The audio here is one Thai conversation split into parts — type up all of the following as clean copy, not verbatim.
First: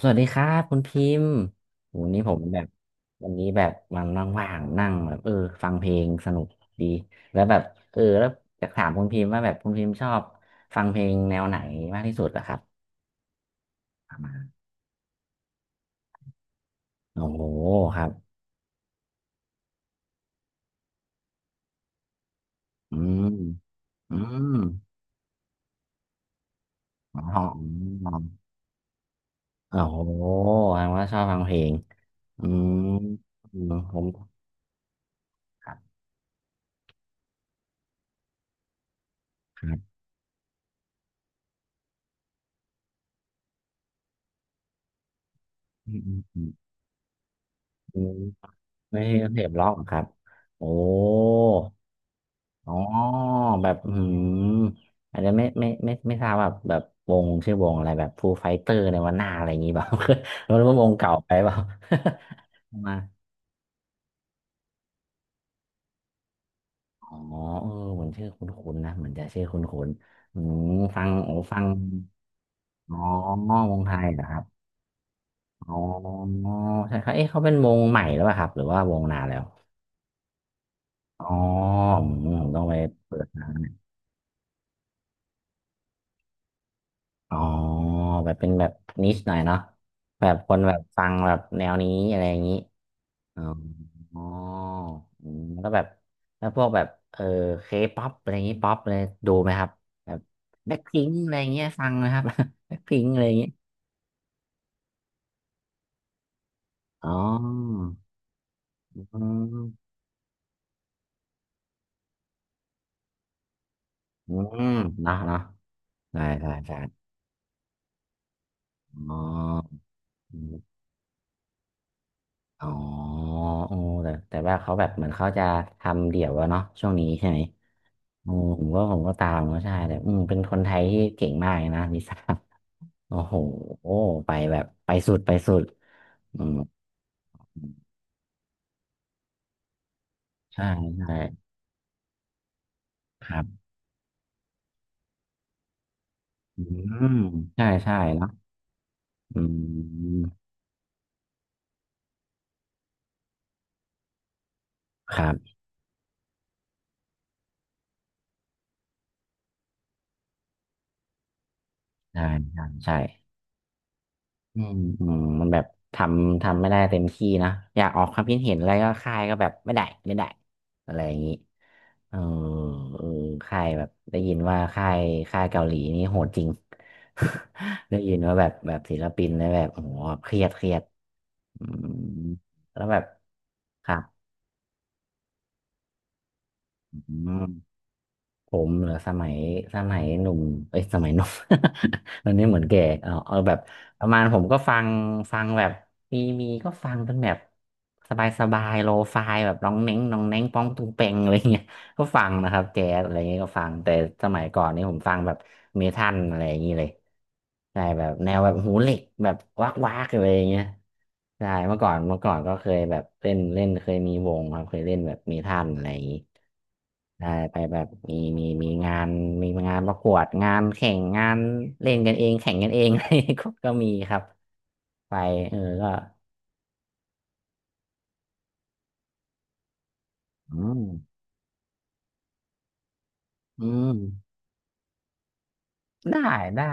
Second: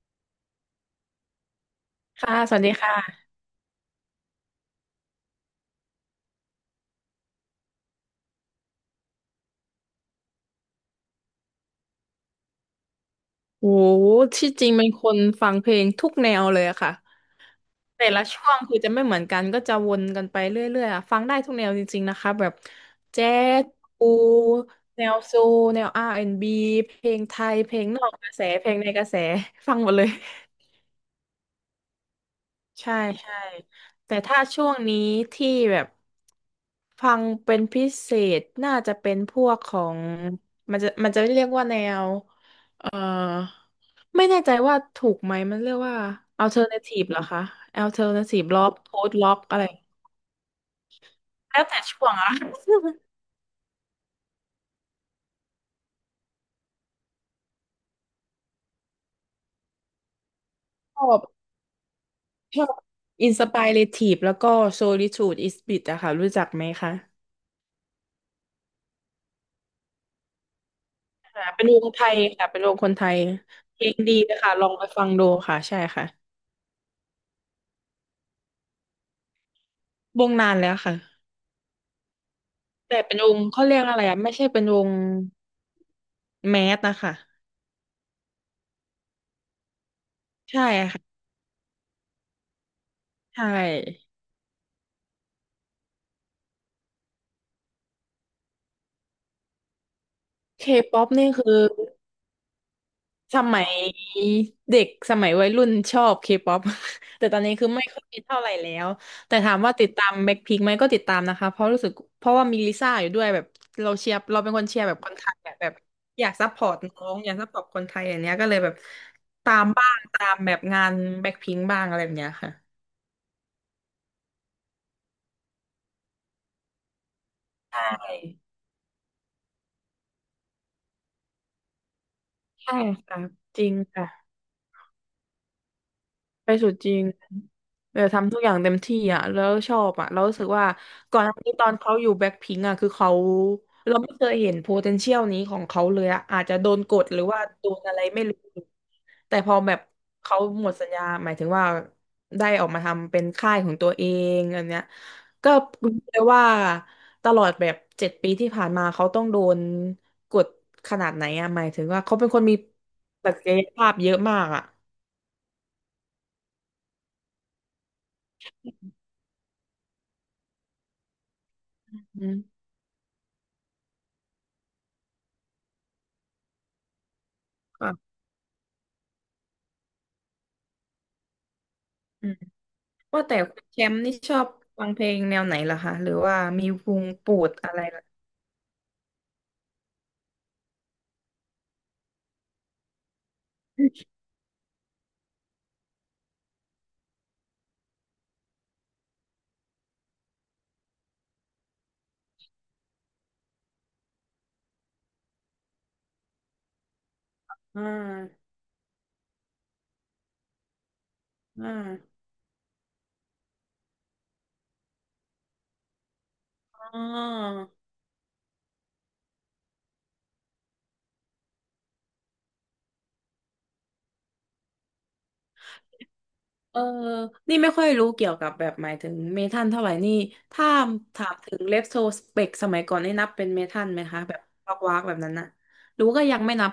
สวัสดีครับคุณพิมพ์โหนี่ผค่ะ มสแบวัสบดีค่ะวันนี้แบบวันว่างๆนั่งแบบเออฟังเพลงสนุกดีแล้วแบบเออแล้วอยากถามคุณพิมพ์ว่าแบบคุณพิมพ์ชอบฟังเพลงแนวไหนมากที่สุดอะครับโห ที่จริงเป็นคนฟังเพลงทุกแนวเลยอะค่ะ โอ้โหครัแต่บละช่วงคือจะไม่เหมือนกันก็จะวนกันไปเรื่อยๆอะฟังได้ทุกแนวจริงๆ นะคะแบบอืแจ๊มสปูอืมแนวโซลแนว R&B เพลอ๋องไทย เพลงนออ๋อกกระแส เพลงในกระแส ฟัโอ้งหมดโหเลย แสดงว่าชอบฟังเพลงอืมใช่ใช่อืมผมแต่ถ้าช่วงนี้ที่ครัแบบบฟังเป็นพิเศษน่าจะเป็นพวกคขรัอบงมันจะเรียกว่าแนวเอ่อไม่แน่ใจว่าถูกไหมมันเรียกอืว่า มอืมอืม alternative เหรอคะ อืม alternative rock ไม่ใช่ post เพ rock ลงอะไรร็อกเหรอครับโอ้ แล้วแต่ช่วงอะ อ๋อแบบอืมอาจจะไม่ทราบแบบวงชื่อวงอะไรแบบฟูไฟเตอร์ในวันหน้าอะไรอย่างงี้เปล่า ไม่รู้ว่าวง ชอเก่าบไปเปล่า ชอบ มา inspirative แล้วก็ solitude is bit อะค่ะรู้จักไหมคะอ๋อเออเหมือนชื่อคุ้นๆนะเหมือนจะชื่อคุ้นๆอืมฟังโอ้ค่ะฟัเป็งนวงไทยค่ะเป็นวงคนอ๋อไทยวเพงลไทงยดีเหรอเลคยรับค่ะลองไปฟังดูค่ะอ๋ใช่อค่ะ ใช่ครับเอ๊ะเขาเป็นวงใหม่หรือเปล่าครับหรือว่าวงนานแล้ววงนานแล้วค่ะอ๋ออืมผมต้องไปแต่เป็เปินดวงนะเขาเรียกอะไรอ่ะไม่ใช่เป็นวงแมสนะคะอ๋อแบบเป็นแบบนิชหน่อยเนาะแบบคนใช่แบบฟังค่ะแบบแนวนี้อะไรอย่างนี้ อ๋อใช่อออืมแล้วก็แบบแล้วพวกแบบเออเคป๊อปอะไรอย่างงี้ป๊อปเลยดูไหมครับแบบเคแบ็คป๊พิอปงนี่อะไรอย่าคืงอเงี้ยฟังนะครับ แบ็คพิง อะไรอย่าสงเงี้ยมัยเด็กสมัยวัยรุ่นชอบเคป๊อป อ๋อ แต่ตอนนี้คือไม่ค่อยเท่าไหร่แล้วอืแต่ถามว่าติดมตามแบ็คพิงไหมก็ติดตามนะคะเพราะรู้สึกเพราะว่ามีลิซ่าอยู่ด้วยแบบเราเชียร์อืเราเป็นคนมเชียร์แบบคเนาะนไทยเนาะแบบแบบใช่อยากซัใช่พพอร์ใช่ตน้องอยากซัพพอร์ตคนไทยอย่างเนี้ยก็เลยแบบอ๋อตามบ้างตาอืมแบมบงานแบ็คพิงบ้างอะไรแบบเนี้ยค่ะอ๋อโอ้แต่แต่ว่าเขาแบบเหมือนเขาจะทำเดี่ยวอะเนาะช่วงนี้ใช่ไหมโอ้ใช่ผมก็ตามก็ใช่แต่อืมเป็นคนไทยที่เก่งมากเลยนะลิซ่า ใช่ โอ้ค่ะโหจริงค่ะ ไปแบบไปสุดไปสุดอืไปม สู่จริงเออทำทุกอย่างเต็มที่อ่ะแล้วชอบอ่ะแล้วรู้สึกใช่ว่าใช่ก่อนหน้านี้ตอนเขาอยู่แบ็คพิงอ่ะคือเขาครับเราไม่เคยเห็น potential นี้ของเขาเลยอ่ะอาจจะอืโดนกดหมรือว่าใช่โดนใช่อะไรไม่เนาะรู้แต่อืพอแบบมเขาหมดสัญญาหมายถึงว่าได้ออกมาทำเป็นค่ายของตัวเองอันเนี้ยครัก็บรู้เลยว่าตลอดแบบ7 ปีที่ผ่านมาเขาต้องโดนกดขนาดไหนอ่ะหมายถึงว่าเขาใช่เป็นคนมีใช่ใช่ศักยภาพเยอะมากอือ่ะมอืมมันแบบทำทำไม่ได้เต็มที่นะอยากออกความคิดเห็นอะไรก็ค่ายก็แบบไม่ได้ไม่ได้อะไรอย่างนี้เอออืมเออค่ายแบบได้ยินว่าค่ายเกาหลีนี่โหดจริง ได้ยิค่ะ นว่าแบบแบบศิลปินแล้วแบบโอ้โหเครียดเครียดอืมแล้วแบบว่าแต่คุณแชคมรัป์บนี่ชอบฟังเพลงแนวไหนล่ะคะหรือว่ามีวอืงโปม รดอะไรล่ะผมเหรอสมัยสมัยหนุ่มเอ้ยสมัยหนุ่ม ตอนนี้เหมือนแก่เอาแบบประมาณผมก็ฟังแบบมีก็ฟังเป็นแบบสบายสบายโลฟายแบบน้องเน้งน้องเน้งป้องตุงเปงอะไรอย่างเงี้ย ก็ฟังนะครับแจ๊สอะไรเงี้ยก็ฟังแต่สมัยก่อนนี่ผมฟังแบบเมทัลอะไรอย่างงี้เลยอ่ใช่แบบแนวาแบบหูเหล็กแบบวักวักอะไรอย่างเงี้ยใช่อ่เมื่อก่อนเมื่อาก่อนก็เคยแบบเล่นเล่นเคยมีวงครับเคยเล่นแบบเมทัลอะไรอย่างงี้อ๋อใช่ไปแบบมีงานมีงานประกวดงานแข่งงานเล่นกันเองแข่งกันเองอะไรก็ก็มีครับไปเออก็เออนี่ไม่ค่อยรู้เกี่ยวกับแบบหมายถึงเมทัลเท่าไหร่นี่อืถ้ามถามถึงเลฟโซสเปกสมัยก่อนนี่นับเป็นเมอืทัลม ไหมคะแบบวักวักแบบนั้นนะรู้ได้ก็ยังไม่ได้นับ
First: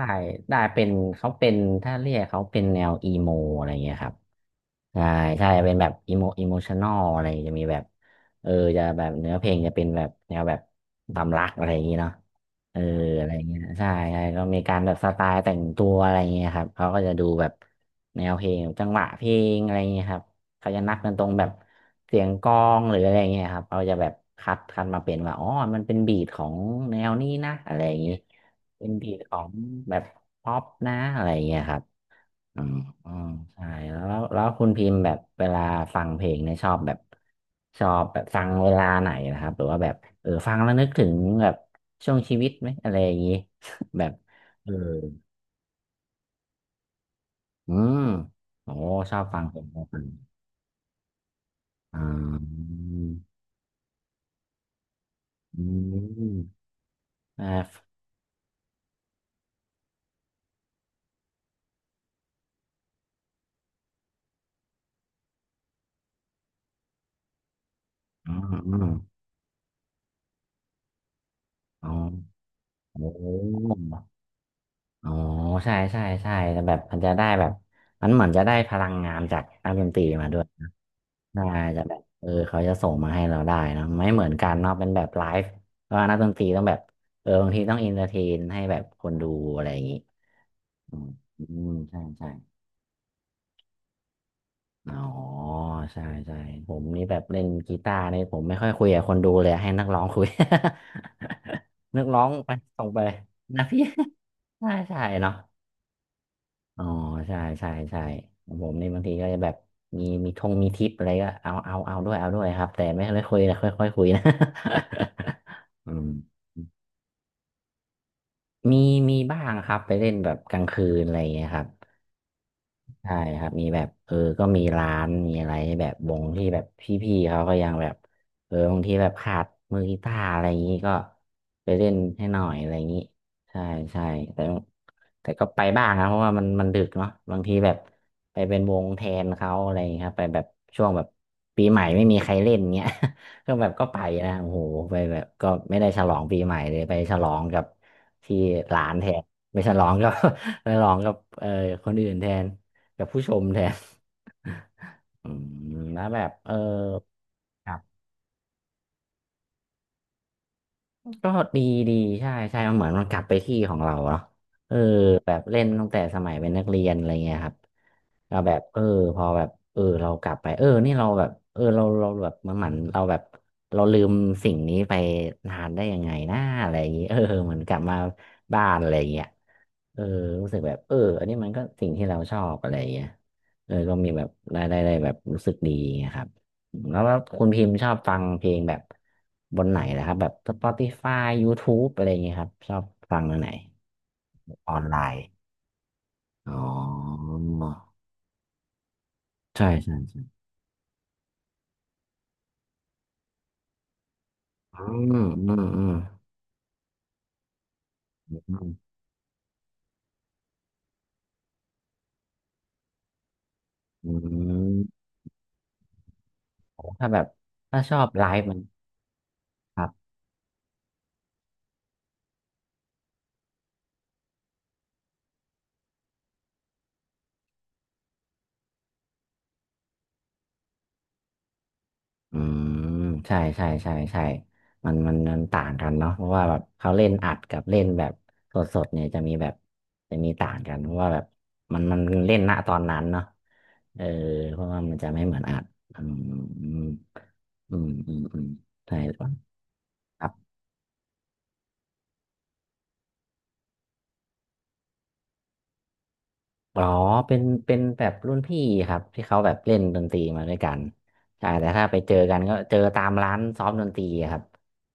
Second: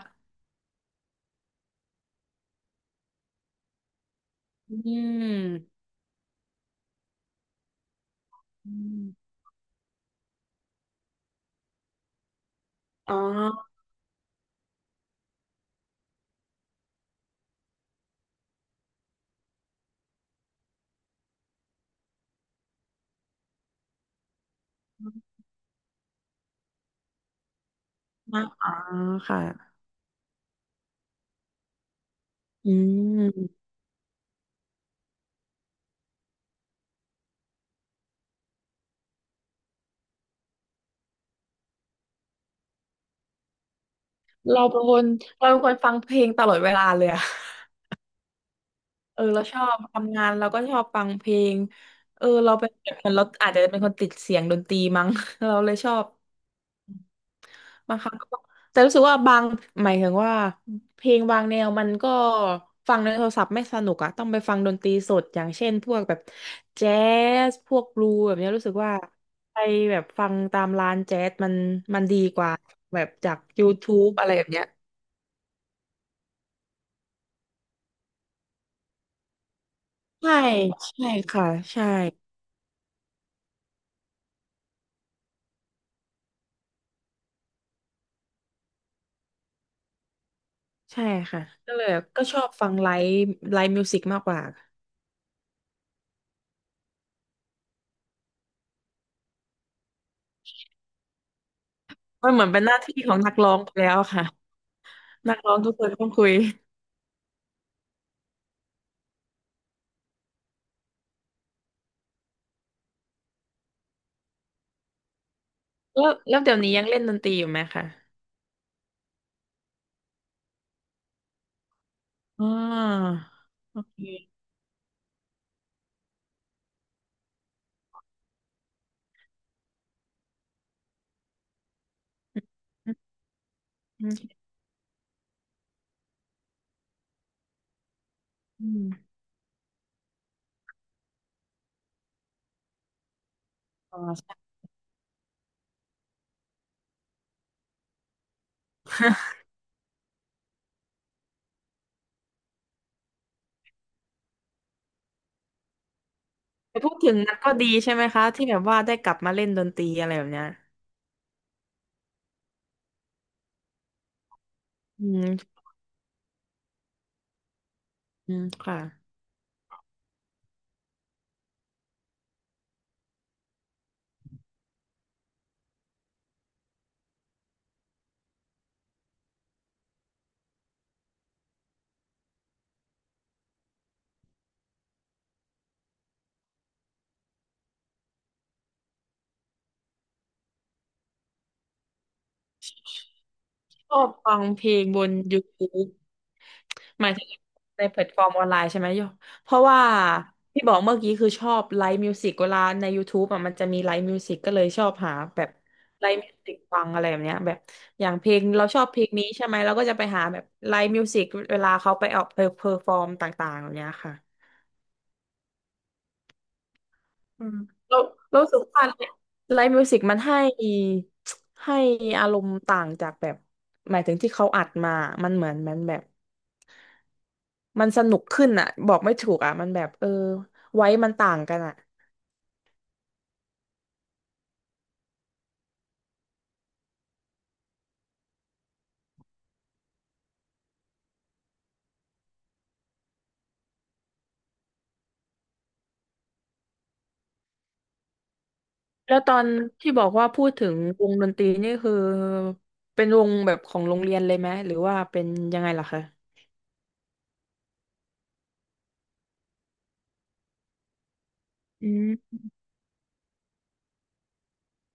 ได้เป็นเขาเป็นถ้าเรียกเขาเป็นแนวอีโมอะไรเงี้ยครับอืใช่ใช่เป็นมแบบอีโมอีโมชันอลอะไรจะมีแบบเอออืจะแบบเนื้มอเพลงจะเป็นแบบแนวแบบความรักอะไรอย่างงี้เนาะเอออ๋ออะไรเงี้ยใช่ใช่ก็มีการแบบสไตล์แต่งตัวอะไรเงี้ยครับเขาก็จะดูแบบแนวเพลงจังหวะเพลงอะไรเงี้ยครับเขาจะนับกันตรงแบบเสียงกลองหรืออะไรเงี้ยครับเขาจะแบบคัดมาเป็นว่าอ๋อมันเป็นบีทของแนวนี้นะอะไรอย่างงี้ นับอ๋อเป็นบีทของค่ะแบบป๊อปนะอะไรอย่างเงี้ยครับอือืมอืมมใช่แล้วคุณพิมพ์แบบเวลาฟังเพลงเนี่ยชอบแบบฟังเวลาไหนนะครับหรือว่าแบบเออฟังแล้วนึกถึงแบบช่วงชีวิตไหมอะไรอย่างงี้ แบบเราเออเป็นคนเราเป็นคนฟังเพลงตลอดเวลาเลยอะ อืมโอ้ชอเอบอฟัเรางเพชลองบฟังทำงานเราก็ชอบฟังเพลงอ่เออเราเป็นาแบบนั้นเราอาจจะเป็นคนติดเสียงดนตรีมั้ง เราอืเลยชอบมอ่าบางครั้งก็แต่รู้สึกว่าบางหมายถึงว่าเพลงบางแนวมันก็ฟังในโทรศัพท์ไม่สนุกอะต้องไปฟังดนตรีสดอย่างเช่นพวกแบบแจ๊สพวกบลูอืแบบมเนี้ยรู้สึอืกมว่าไปแบบฟังตามร้านแจ๊สมันอ๋อมันดีกว่าแบโอ้ บจาก YouTube อะไรแบบเนี้ยอ๋อใช่ใช่ใช่แต่แบบมันจะได้แบบมันเหมือนจะได้พลังงานจากนักดนตรีมาใช่ด้วยใช่ค่ะน่าจะใช่ แบบเออเขาจะส่งมาให้เราได้เนอะไม่เหมือนกันเนาะเป็นแบบไลฟ์เพราะว่านักดนตรีต้องแบบเออบางทีต้องอินเตอร์เทนให้แบบคนดูอะไรอย่างงี้อืใช่มค่ะอืมก็เลยใช่ก็ใช่ชอบฟังไลฟ์ไลฟ์มิวสิกมากกว่าอ๋อใช่ใช่ผมนี่แบบเล่นกีตาร์นี่ผมไม่ค่อยคุยกับคนดูเลยให้นักร้องคุย นักร้อมังนเหมือไปนเป็นหน้าส่งที่ไป ของนักร้อ งนะไปพี่ แล้วค่ะ ใช่ใช่เนาะ นักร้องทุกคนต้องคุยอ๋อใช่ใช่ใช่ของผมนี่บางทีก็จะแบบมีมีทงมีทิปอะไรก็เอาด้วยเอาด้วยครับแต่ไม่คุยนะค่อยค่อยคุยนะ อืแล้มวแล้วเดี๋ยวนี้ยังเล่นดนตรีอยู่ไหมคะมีมีบ้างครับไปเล่นแบบกลางคืนอะไรอย่างเงี้ยครับ อ๋อใช่ครับมีโอแบบเค ก็มีร้านมีอะไรให้แบบวงที่แบบพี่ๆเขาก็ยังแบบบางทีแบบขาดมือกีตาร์อะไรอย่างนี้ก็ไปเล่นให้หน่อยอะไรอย่างนี้ใช่ใช่อืมแต่แต่ก็ไปบ้างนะเพราะว่ามันดึกเนาะบางทีแบบไปเป็นอืมวอืงแทมนเขาอะไรอย่างนี้ครับไปแบบช่วงแบบปีใหม่ไม่มีใครเล่นเงี้ย ก็แบบก็อ๋ไปอนะใช่ โอ้โหไปแบบก็ไม่ได้ฉลองปีใหม่เลยไปฉลองกับที่ร้านแทนไปฉลองกับ ไปฉลองกับคนอื่นแทน กับผู้ชมแทนอืมแล้วแบบแต่พูดถึงนันก็ดีครัใช่บไหมคะที่แบบว่าได้กลับมาเล่นดนตรีอะไรแบบเนี้ยก็ดีดีใช่ใช่มันเหมือนมันกลับไปที่ของเราเนาะเอออืแบบเล่มนตั้งแต่สมัยเป็นนักเรียนอะไรเงี้ยครับอืเรามแบบค่ะพอแบบเรากลับไปนี่เราแบบเราแบบเหมือนเราแบบเราลืมสิ่งนี้ไปนานได้ยังไงนะอะไรอย่างงี้เออเหมือนกลับมาบ้านอะไรอย่างเงี้ยเออรู้สึกแบบเอออันนี้มันก็สิ่งที่เราชอบอะไรอย่างเงี้ยเออก็มีแบบได้แบบรู้สึกดีอย่างเงี้ยครับ แล้วว่าคุณพิมพ์ชอบฟังเพลงแบบบนไหนนะครับแบบ Spotify YouTube อะไรอย่างเงี้ยครับชอบฟังอันไหนชอบฟังเพอลอนงไลบน น์ YouTube อ๋อหมายถึงในแพลตฟอร์มออนไลน์ใช่ไหมโยเพราะใช่ว่าใช่ใช่พี่บอกเมื่อกี้คือชอบไลฟ์มิวสิกเวลาใน YouTube อ่ะมันจะมีไลฟ์มิวสิกก็เลยชอือบหามแบบอืมอืมไลฟ์มิวสิกฟังอะไรแบบเนี้ยแบบอย่างเพอลงืเรามชอบเพลงนี้ใช่ไหมเราก็จะไปหาแบบไลฟ์มิวสิกเวลาเขาไปออกเพอร์ฟอร์มต่างๆแบบเนี้ยอืค่ะ มโอ้ถ้าแบบอืมถ้าชเราอบไลเราฟ์รู้มัสึน กว่าไลฟ์มิวสิกมันให้ให้อารมณ์ต่างจากแบบหมายถึงที่เขาอัดมามันเหมือนมันแบบมันสนุกขึ้นอ่ะบอกไม่ถูกอ่ะมันแบบเออไว้มันต่างกันอ่ะอืมใช่มันต่างกันเนาะเพราะว่าแบบเขาเล่นอัดกับเล่นแบบสดเนี่ยจะมีแบบจะมีต่างกันเพราะว่าแบบมันเล่นณตอนนั้นเนาะเออเพราะว่ามันจะไม่เหมือนอัดอืมอืมอืมอืมอืมใช่แล้ควตอนที่บอกว่ารับ พูดถึงวงดนตรีนี่คือเป็นวงแบบของโรงเรียนเลยไหมหรือว่าเป็นยังไงล่ะคะอ๋อเป็นแบบรุ่นพี่ครับที่เขาแบบเล่นดนตรีมาด้วยกันใช่แต่ถ้าอืไปเจอกัมนก็เจอตามร้านซ้อมดนตรีอะครับ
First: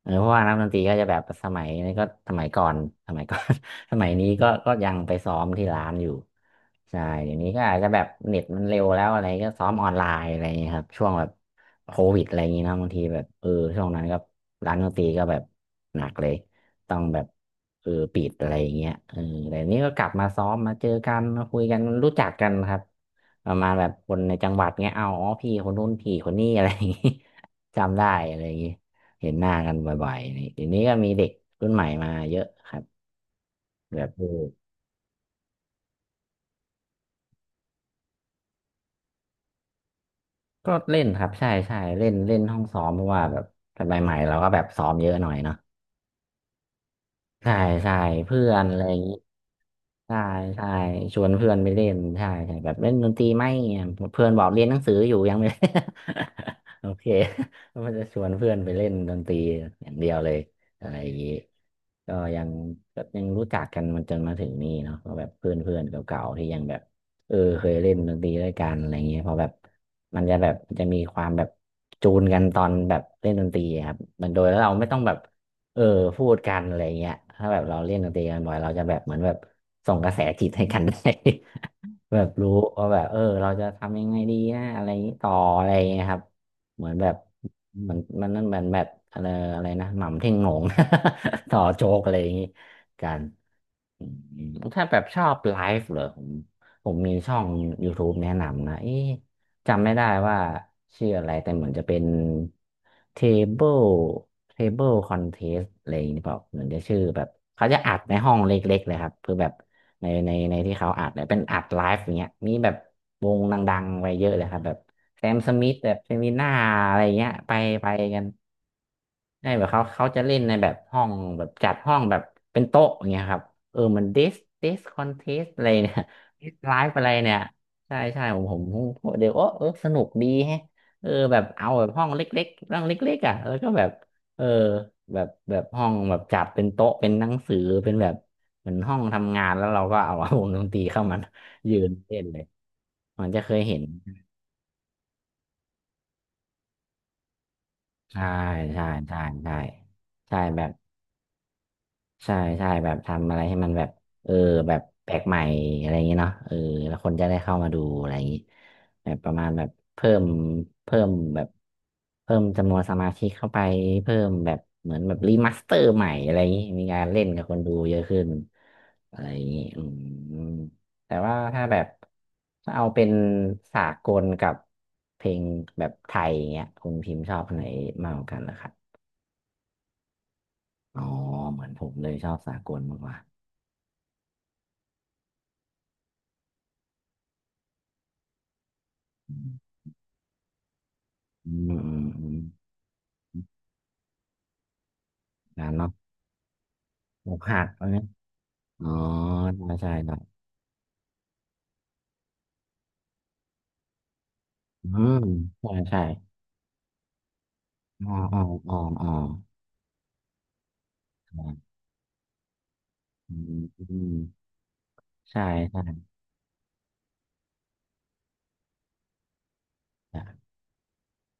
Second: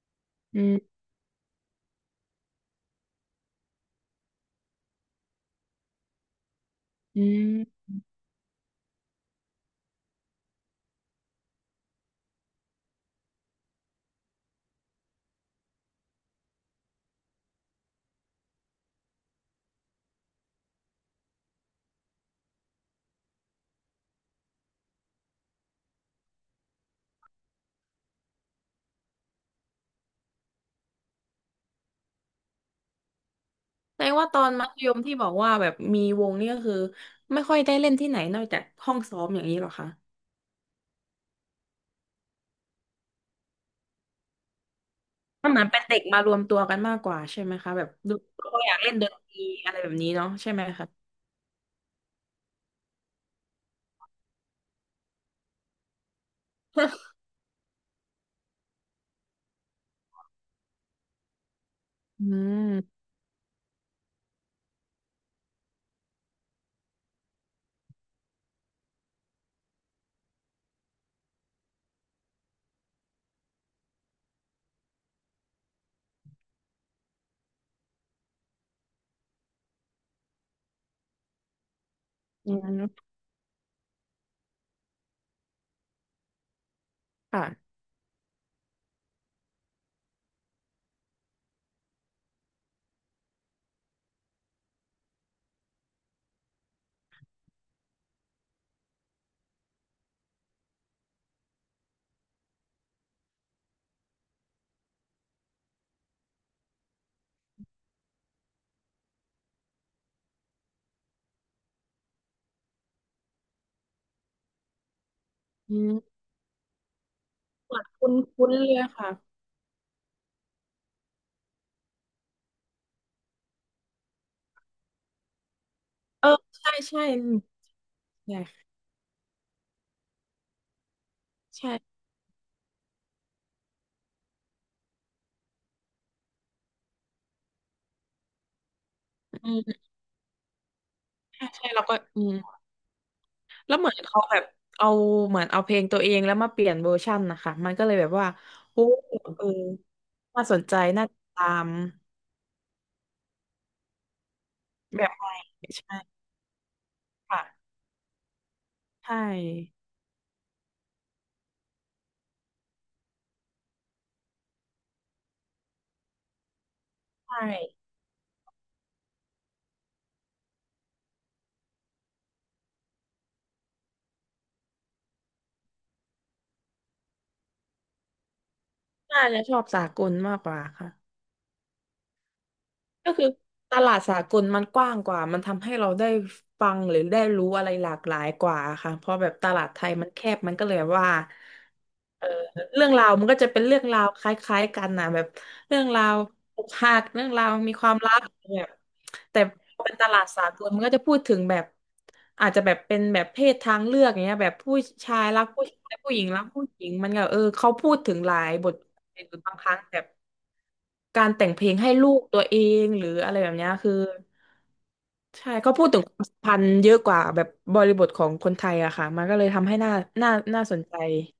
เออเพราะว่านักอืดนตมรีก็จะแบบสมัยนี้ก็สมัยก่อน สมัยนี้ก็ยังไปซ้อมที่ร้านอยู่ใช่อืเดี๋ยวนี้ก็อาจม จะแบบเน็ตมันเร็วแล้วอะไรก็ซ้อมออนไลน์อะไรอย่างเงี้ยครับช่วงแบบโควิดอะไรอย่างงี้เนอะบางทีแบบช่วงนั้นก็ร้านดนตรีก็แบบหนักเลย ต้องแบบเออปิดอะไรอย่างเงี้ยเออแต่นี่ก็กลับมาซ้อมมาเจอกันมาคุยกันรู้จักกันครับประมาณแบบคนในจังหวัดเงี้ยเอาอ๋อพี่คนนู้นพี่คนนี้อะไรอย่างงี้ จำได้อะไรอย่างงี้เห็นหน้ากันบ่อยๆนี่เดี๋ยวนี้ก็มีเด็กรุ่นใหม่มาเยอะครับแบแสดบงเอว่าตออนมัธยมที่บอกว่าแบบมีวงนี่ก็คือไม่ค่อยได้เล่นที่ไหนนอกจากห้องซ้อมอย่างนี้หรอคะก็เล่นครับใช่ใช่เล่นเล่นห้องซ้อมเพราะว่าแบบสมัยใหม่เราก็แบบซ้อมเยอะหน่อยมันเนาะเหมือนเป็นเด็กมารวมตัวกันมากกว่าใช่ไหใช่มคะแบบใช่ดูเพื่ก็อนออะยากไรเล่อนย่างดนี้ นตรีอะไรแบบนี้ใช่เนาะใช่ไหมใช่คะ ชวนเพื่อนไปเล่นใช่ใช่แบบเล่นดนตรีไหมเนี่ยเพื่อนบอกเรียนหนังสืออยู่ยังไม่ โอเค ก็มันจะชวนเพื่อนไปเล่นดนตรีอย่างเดียวเลยอะไรอย่างนี้ก็อืยังมก็ยังรู้จักกันมันจนมาถึงนี่เนาะก็แบบเพื่อนเพื่อนเก่าๆที่ยังแบบเออเคยเล่นดนตรีด้วยกันอะไรอย่างเงี้ยเพอแบบมันจะแบบจะมีความแบบจูนกันตอนแบบเล่นดนตรีอะครับมันโดยแล้วเราไม่ต้องแบบ เออพูดกันอะไรเงี้ยถ้าแบบเราเล่นดนตรีกันบ่อยเราจะแบบเหมือนแบบส่งกระแสจิตให้กันได้ แบบอืรู้ว่าแบบมเออเราจะทำยังไงดีนะอะไรอย่างนี้ต่ออะไรเงี้ยครับเหมือนแบบค่ะเหมันนั่นเหมือนแบบอะไรอะไรนะหม่ำเท่งโหน่ง ต่อโจ๊กอะไรอย่างนี้กัน อืมถ้าแบบชอบไลฟ์เหรอผมมีช่อง YouTube แนะนำนะเอ๊ะจำไม่ได้ว่าชื่ออะไรแต่เหมือนจะเป็น Table Table Contest อะไรอย่างนี้เปล่าเหมือนจะชื่อแบบเขาจะอัดในห้องเล็กๆเลยครับคือแบบในที่เขาอัดเนี่ยเป็นอัดไลฟ์อย่างเงี้ยมีแบบวงดังๆไว้เยอะเลยครับแบบแซมสมิธอืแบมบเซมิน่าอะไรอย่างเงี้ยไปเหมือนไปคุ้นกัน คุ้นเลยค่ะใช่แบบเขาจะเล่นในแบบห้องแบบจัดห้องแบบเป็นโต๊ะอย่างเงี้ยครับเออมันดิสคอนเทสอะไรเนี่ย เออ ดิสใช่ไลฟ์ใช่อะไรเนี่ยใช่ใช่ผมผมใช่ผมเดี๋ยวโอ้เออสนุกดีแฮะเออแบบเอาแบบใช่ห้องเล็กๆห้องเล็กๆอ่ะแล้วก็แบบเออแบบห้องแบบจัดเป็นโต๊ะเป็นหนังสือเป็นแบบเหมือนห้องทำงาอืนแล้วเรามก็เอา วงดนตรีเข้ามาใช่ใช่ยืแล้วนก็เล่อืนมเลยมันจะเคยแล้เห็วนเหมือนเขาแบบเอาเหมือนเอาเพลงตัวเองแล้วมาเปลี่ยนเวอร์ชันนะคะมันก็เลยแบบใช่ว่าโอ้ใช่ใช่เออใช่ใช่น่าสแบนบ ใจน่าติดตาม ใช่ใช่แบบทำอะไรให้มันแบบเออแบบแบแปบลกใหม่ใหม่อะไรใช่อย่างเงี้ยเนาะเออแล้วคนจะได้เข้าค่ะมาดูอะไรอย่างงี้แบใช่บประมาณแบบเพิ่มเพิ่มแบบเพิ่มจำนวนสมาชิกเข้าไปเพิ่มแบบเหมือนแบบรีมาสเตอร์ใหม่อะไรอย่างงี้มีการเล่นใช่กับคนดูเยอะขึ้นอะไรอย่างงี้อืมแต่ว่าถ้าแบบถ้าเอาเป็นสากลกับเพลงแบบไทยอย่างเงี้ยคุณพิมพ์ชอบอันไหนมากกว่ากันนะครับน่าจะชอบสากลมากกว่าค่ะ อ๋อเหมือนผมเลยชอบสากลมากกก็ว่า คือตลาดสากลมันกว้างกว่า มันทำให้เราได้ฟังหรือได้รู้อะไรหลากหลายกว่าค่ะเพราะแบบตลาดไทยมันแคบมันก็เลยว่าอืมอืมเออือมเรื่องราวมันก็จะเป็นเรื่องราวคล้ายๆกันนะแบบนานเรื่องเนาะราวอกหักเรื่อองกราวหักมีอะควาไรมรักแบบอ๋อแต่ใช่พอใช่เป็นตครัลาดบสากลมันก็จะพูดถึงแบบอาจจะแบบเป็นแบบเพศทางเลือกอย่างเงี้ยแบบผู้อืชามยรักผู้ใช่ชายใช่ผู้หญิงรักผู้หญิงมันก็เออเขาพูดอ๋ถึองหลาอ๋อยบอ๋ทออ๋อหรือบางครั้งแบบ การครัแต่งเพลบงให้ลูกตัวเองหรืออะอืไรแบบมเนี้ยอืคือมใช่ใช่เขาพูดถึงใช่ความสัมพันธ์เยอะกว่าแบบบริบทของคนไทยอะค่ะมันก็เลยทำให้ใช่น่าสนใจ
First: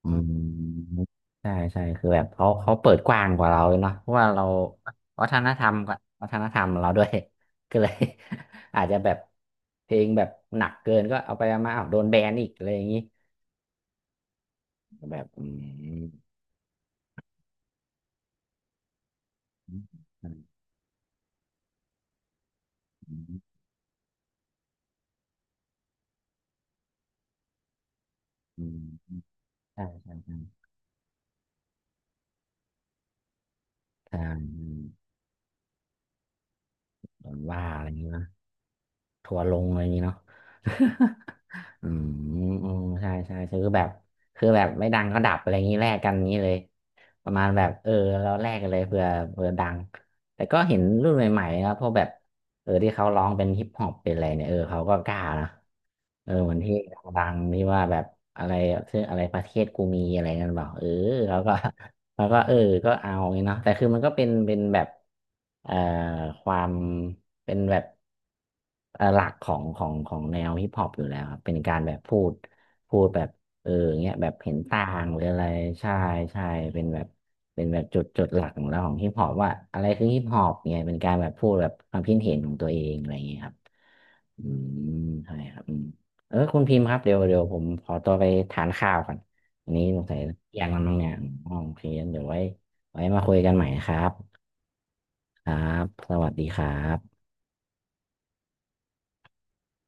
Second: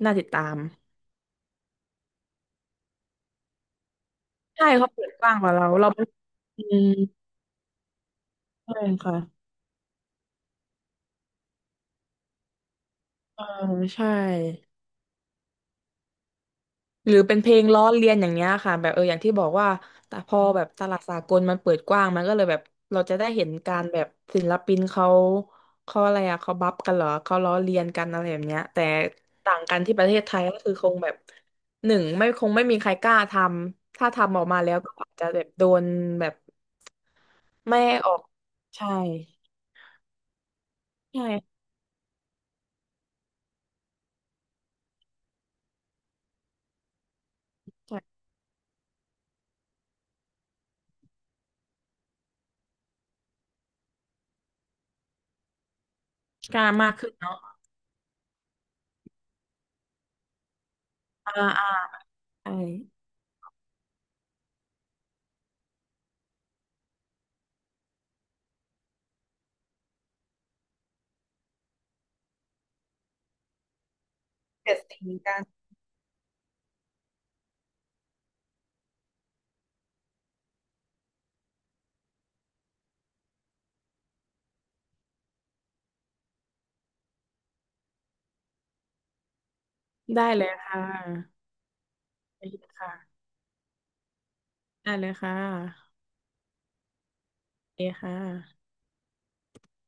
อืน่าติดตามมใช่ใช่คือแบบเขาเปิดกว้างกว่าเราเนาะเพราะว่าเราใช่เขาเปิดกวัว้าฒงกนว่าธเรารรมเรากับเป็นวัฒนธรอืรมเรามด้วย ก็เลยใช่อาจจะแบค่ะบเพลงแบบหนักเกินก็เอาไปเอามาอ้าวโดนแบนอีกอะไรอย่างนี้เออใช่ แบบอืมหรือเป็นเพลงล้อเลียนอย่างเงี้ยค่ะแบบเอออย่างที่บอกว่าอืมแต่อืพอแบบตลาดสากลมันเปิดกว้างมันก็เลยแบบเราจะได้มเห็นการแบบศิลปินเขาเขาอะไรอะเขาบัฟกันเหรอเขาล้อเลียนกันอะไรแบบเนี้อืยมแต่ต่างกันใช่ที่ประเทใช่ศไทใช่ ยก็คือคงแบบหนึ่งไม่คงไม่มีใครกล้าทำถ้าใชทำออกมาแล้ว่ก็อาจจะแบบโดนแบบโดนว่าไม่อะไรอให้ย่างองี้อกนะใช่ทัวร์ลงอะไรอย่างงี้เนาะ ใช่ อืมอืมใช่ใช่คือแบบคือแบบไม่ดังก็ดับอะไรอย่างงี้แลกกันอย่างงี้เลยประมาณแบบเออใช่เราแลกกันเลยเผื่อเผื่อดังแต่ก็เห็นรุ่นใหม่ๆนะพวกแบบเออที่เขาร้องเป็นฮิปฮอปเป็นอะไรเนี่ยเออเขาก็กล้านะเออเหมืกอนล้าที่มากขึ้นดัเนาะงที่ว่าแบบอะไรชื่ออะไรประเทศกูมีอะไรนั่นเปล่าเอออ่าเขาก็ อ่าแล้วก็เอใช่อก็เอาอย่างงี้เนาะแต่คือมันก็เป็นแบบเอ่อความเป็นแบบหลักของแนวฮิปฮอปอยู่แล้วครับเป็นการแบบพูดแบบเออเงี้ยแบบเห็นเกิดต่าสิ่งงหรือกัอะนไรใช่ใช่เป็นแบบเป็นแบบจุดหลักของเราของฮิปฮอปว่าอะไรคือฮิปฮอปเนี่ยเป็นการแบบพูดแบบความคิดเห็นของตัวเองอะไรอย่างเงี้ยครับอืมใช่ครับอืมเออคุณพิมพ์ครับเดี๋ยวผมขอตัวไปทานข้าวก่อน อันนี้สงสัยได้เลยแยกกัค่ะนบ้างเนี่ยอ๋อโอเคงั้นเดี๋ยวไว้ได้เลยค่ะไว้มาคุยกันใหม่ครับได้เลยค่ครับะ สวัสดีครับโอเคค่ะ